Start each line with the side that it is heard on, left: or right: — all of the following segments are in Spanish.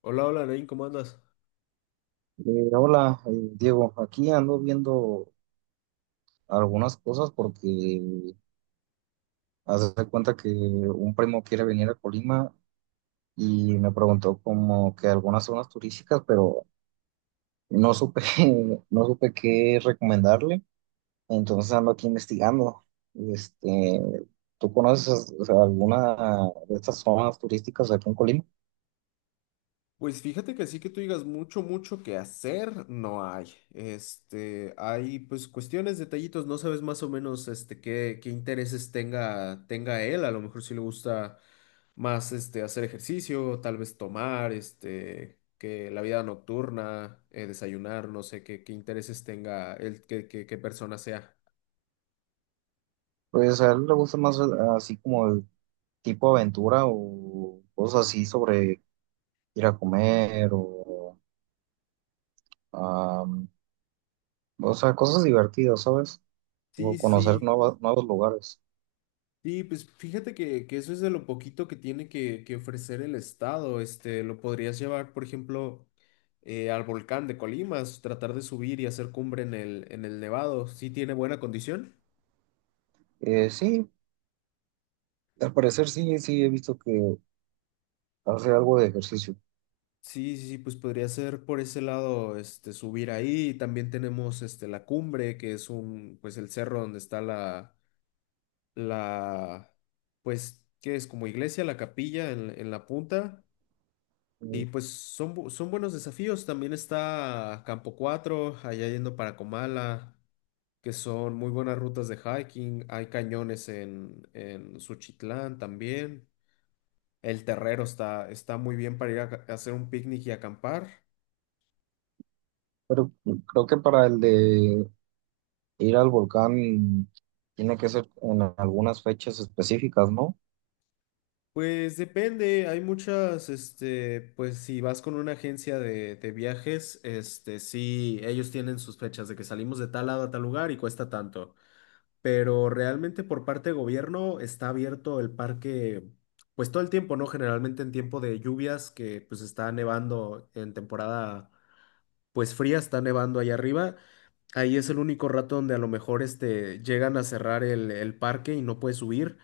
left: Hola, hola, Nain, ¿cómo andas?
right: Eh, hola, Diego. Aquí ando viendo algunas cosas porque haz de cuenta que un primo quiere venir a Colima y me preguntó como que algunas zonas turísticas, pero no supe, no supe qué recomendarle. Entonces ando aquí investigando. Este, ¿Tú conoces, o sea, alguna de estas zonas turísticas aquí en Colima?
left: Pues fíjate que así que tú digas mucho, mucho que hacer, no hay. Hay pues cuestiones, detallitos, no sabes más o menos qué, intereses tenga, tenga él. A lo mejor si le gusta más hacer ejercicio, tal vez tomar, que la vida nocturna, desayunar, no sé qué, intereses tenga él, qué, qué, qué persona sea.
right: Pues a él le gusta más así como el tipo aventura o cosas así sobre ir a comer o Am, o sea, cosas divertidas, ¿sabes? O
left: Sí, sí, sí.
right: nuevos lugares.
left: Sí, pues fíjate que eso es de lo poquito que tiene que ofrecer el Estado. Lo podrías llevar, por ejemplo, al volcán de Colimas, tratar de subir y hacer cumbre en el Nevado. ¿Sí tiene buena condición?
right: Sí, al parecer sí, sí he visto que hace algo de ejercicio.
left: Sí, sí, sí, pues podría ser por ese lado, subir ahí. También tenemos, la cumbre, que es un, pues el cerro donde está la, la, pues, ¿qué es? Como iglesia, la capilla en la punta.
right: Mm.
left: Y pues son, son buenos desafíos. También está Campo 4 allá yendo para Comala, que son muy buenas rutas de hiking. Hay cañones en Suchitlán también. El Terrero está, está muy bien para ir a, a hacer un picnic y acampar.
right: Pero creo que para el de ir al volcán tiene que ser en algunas fechas específicas, ¿no?
left: Pues depende, hay muchas, pues si vas con una agencia de viajes, sí, ellos tienen sus fechas de que salimos de tal lado a tal lugar y cuesta tanto. Pero realmente por parte de gobierno está abierto el parque, pues todo el tiempo, ¿no? Generalmente en tiempo de lluvias, que pues está nevando en temporada, pues fría, está nevando allá arriba. Ahí es el único rato donde a lo mejor llegan a cerrar el parque y no puedes subir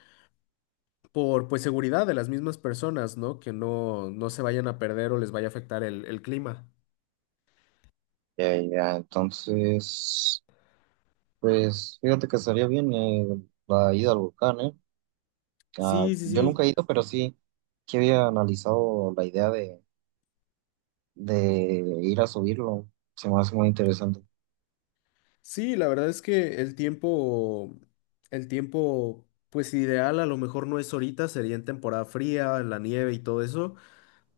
left: por pues seguridad de las mismas personas, ¿no? Que no, no se vayan a perder o les vaya a afectar el clima.
right: Ya, ya, entonces, pues fíjate que estaría bien la ida al volcán, ¿eh? Ah,
left: Sí, sí,
right: yo nunca
left: sí.
right: he ido, pero sí que había analizado la idea de ir a subirlo. Se me hace muy interesante.
left: Sí, la verdad es que el tiempo, pues ideal a lo mejor no es ahorita, sería en temporada fría, en la nieve y todo eso,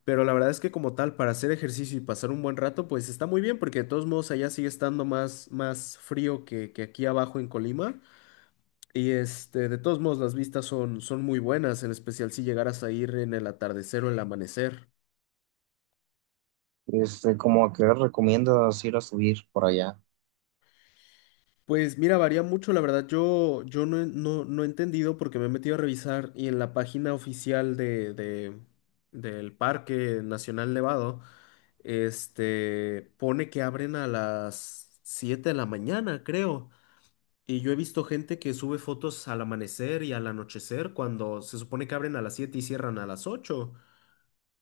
left: pero la verdad es que como tal, para hacer ejercicio y pasar un buen rato, pues está muy bien, porque de todos modos allá sigue estando más, más frío que aquí abajo en Colima, y de todos modos las vistas son, son muy buenas, en especial si llegaras a ir en el atardecer o el amanecer.
right: Este, como ¿a qué hora recomiendas ir a subir por allá?
left: Pues mira, varía mucho, la verdad. Yo no, no, no he entendido porque me he metido a revisar y en la página oficial de, del Parque Nacional Nevado, pone que abren a las 7 de la mañana, creo. Y yo he visto gente que sube fotos al amanecer y al anochecer cuando se supone que abren a las 7 y cierran a las 8.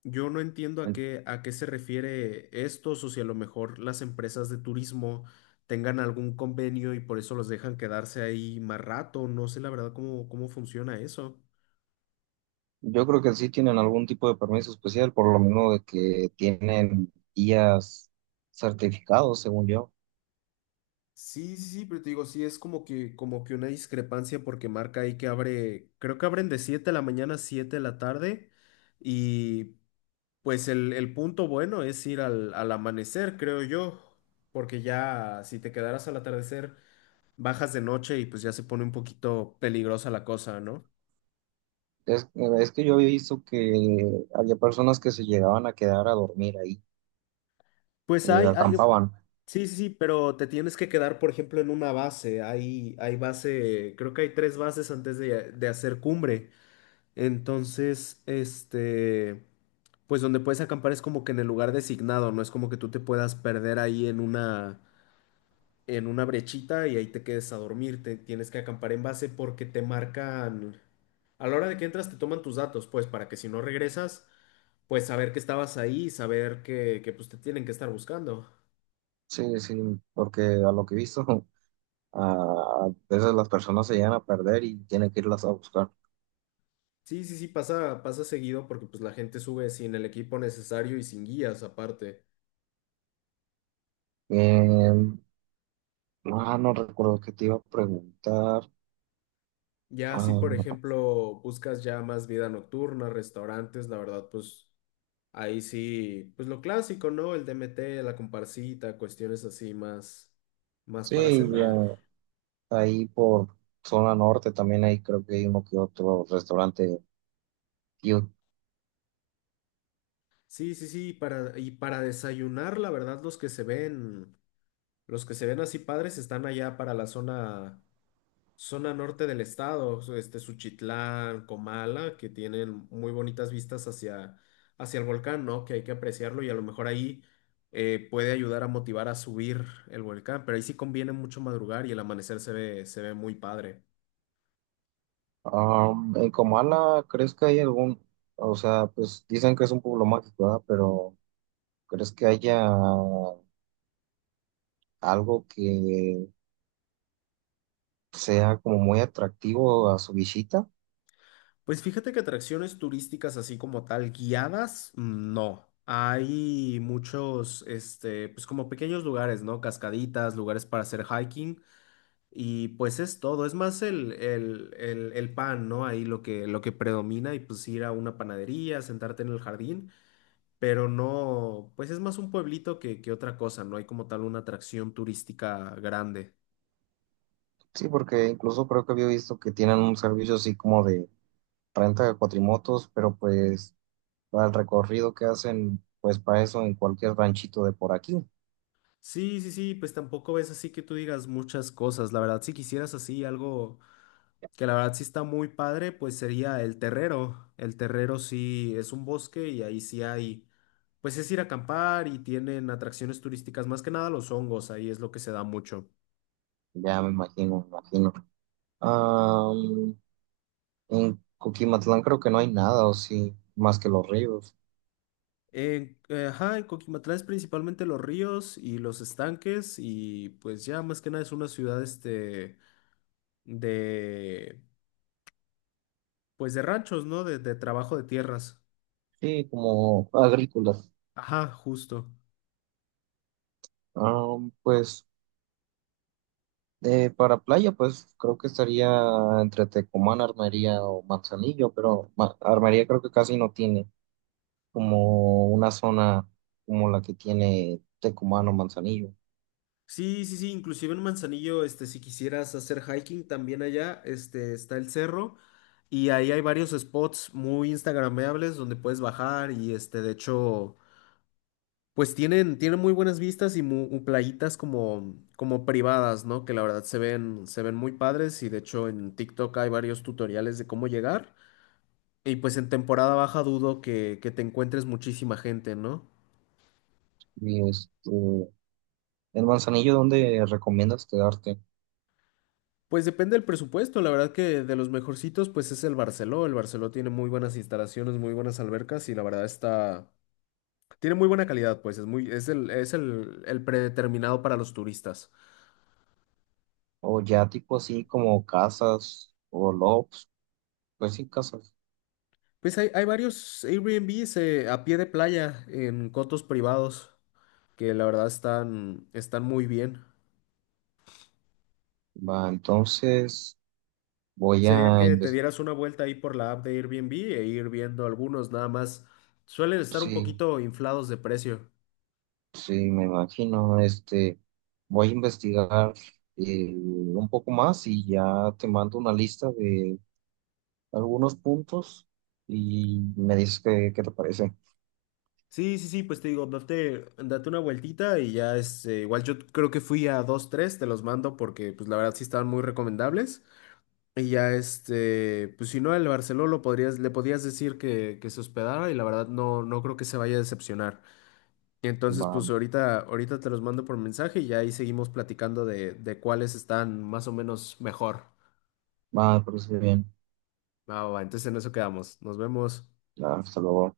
left: Yo no entiendo
right: En-
left: a qué se refiere esto, o si a lo mejor las empresas de turismo tengan algún convenio y por eso los dejan quedarse ahí más rato. No sé la verdad cómo, cómo funciona eso.
right: Yo creo que sí tienen algún tipo de permiso especial, por lo mismo de que tienen guías certificados, según yo.
left: Sí, sí, sí, pero te digo, sí, es como que una discrepancia porque marca ahí que abre, creo que abren de 7 de la mañana a 7 de la tarde y pues el punto bueno es ir al, al amanecer, creo yo, porque ya si te quedaras al atardecer, bajas de noche y pues ya se pone un poquito peligrosa la cosa, ¿no?
right: Es, es que yo había visto que había personas que se llegaban a quedar a dormir ahí
left: Pues
right: y
left: hay,
right: acampaban.
left: sí, sí, sí, pero te tienes que quedar, por ejemplo, en una base. Hay base, creo que hay tres bases antes de hacer cumbre. Entonces, pues donde puedes acampar es como que en el lugar designado, no es como que tú te puedas perder ahí en una brechita y ahí te quedes a dormir. Te tienes que acampar en base porque te marcan, a la hora de que entras te toman tus datos, pues para que si no regresas, pues saber que estabas ahí, saber que pues te tienen que estar buscando.
right: Sí, sí, porque a lo que he visto, a, a veces las personas se llegan a perder y tienen que irlas a buscar.
left: Sí, sí, sí, pasa, pasa seguido porque pues la gente sube sin el equipo necesario y sin guías aparte.
right: Eh, Ah, no recuerdo que te iba a preguntar.
left: Ya si
right: Ah,
left: por ejemplo buscas ya más vida nocturna, restaurantes, la verdad pues ahí sí, pues lo clásico, ¿no? El DMT, la comparsita, cuestiones así más, más para
right: sí, ya,
left: cenar.
right: ahí por zona norte también hay, creo que hay uno que otro restaurante cute.
left: Sí, sí, sí, para, y para desayunar, la verdad los que se ven, los que se ven así padres están allá para la zona, zona norte del estado, este Suchitlán, Comala, que tienen muy bonitas vistas hacia, hacia el volcán, ¿no? Que hay que apreciarlo y a lo mejor ahí puede ayudar a motivar a subir el volcán, pero ahí sí conviene mucho madrugar y el amanecer se ve muy padre.
right: Am, en Comala, ¿crees que hay algún, o sea, pues dicen que es un pueblo mágico, ¿verdad? Pero ¿crees que haya algo que sea como muy atractivo a su visita?
left: Pues fíjate que atracciones turísticas así como tal, guiadas, no. Hay muchos, pues como pequeños lugares, ¿no? Cascaditas, lugares para hacer hiking. Y pues es todo, es más el pan, ¿no? Ahí lo que predomina y pues ir a una panadería, sentarte en el jardín, pero no, pues es más un pueblito que otra cosa, no hay como tal una atracción turística grande.
right: Sí, porque incluso creo que había visto que tienen un servicio así como de renta de cuatrimotos, pero pues para el recorrido que hacen, pues para eso en cualquier ranchito de por aquí,
left: Sí, sí, sí, pues tampoco es así que tú digas muchas cosas, la verdad, si quisieras así algo que la verdad sí está muy padre, pues sería el Terrero. El Terrero sí es un bosque y ahí sí hay, pues es ir a acampar y tienen atracciones turísticas, más que nada los hongos, ahí es lo que se da mucho.
right: ya me imagino, me imagino. Am, en Coquimatlán creo que no hay nada, o sí, más que los ríos,
left: Ajá, en Coquimatlán es principalmente los ríos y los estanques y pues ya más que nada es una ciudad de, pues de ranchos, ¿no? De trabajo de tierras.
right: sí, como agrícolas.
left: Ajá, justo.
right: Am, pues para playa, pues creo que estaría entre Tecomán, Armería o Manzanillo, pero Armería creo que casi no tiene como una zona como la que tiene Tecomán o Manzanillo.
left: Sí, sí, sí, inclusive en Manzanillo, si quisieras hacer hiking también allá, está el cerro y ahí hay varios spots muy instagrameables donde puedes bajar y de hecho, pues tienen, tienen muy buenas vistas y muy, playitas como, como privadas, ¿no? Que la verdad se ven muy padres y de hecho en TikTok hay varios tutoriales de cómo llegar y pues en temporada baja dudo que te encuentres muchísima gente, ¿no?
right: Y este, En Manzanillo, ¿dónde recomiendas quedarte?
left: Pues depende del presupuesto, la verdad que de los mejorcitos pues es el Barceló tiene muy buenas instalaciones, muy buenas albercas y la verdad está, tiene muy buena calidad pues, es muy, es el, es el predeterminado para los turistas.
right: O ya tipo así como casas o lofts, pues sí, casas.
left: Pues hay varios Airbnbs a pie de playa en cotos privados que la verdad están, están muy bien.
right: Va, entonces voy
left: Sería
right: a
left: que te
right: investigar,
left: dieras una vuelta ahí por la app de Airbnb e ir viendo algunos nada más, suelen estar un
right: sí,
left: poquito inflados de precio.
right: sí, me imagino, este, voy a investigar un poco más y ya te mando una lista de algunos puntos y me dices qué, qué te parece.
left: Sí, sí, sí, pues te digo, date, date una vueltita y ya es, igual yo creo que fui a dos, tres, te los mando porque pues la verdad sí estaban muy recomendables y ya pues si no, el Barceló lo podrías, le podías decir que se hospedara y la verdad no, no creo que se vaya a decepcionar. Entonces pues
right: Va,
left: ahorita, ahorita te los mando por mensaje y ya ahí seguimos platicando de cuáles están más o menos mejor.
right: va, me parece bien.
left: Va, va, va, entonces en eso quedamos, nos vemos.
right: Hasta luego.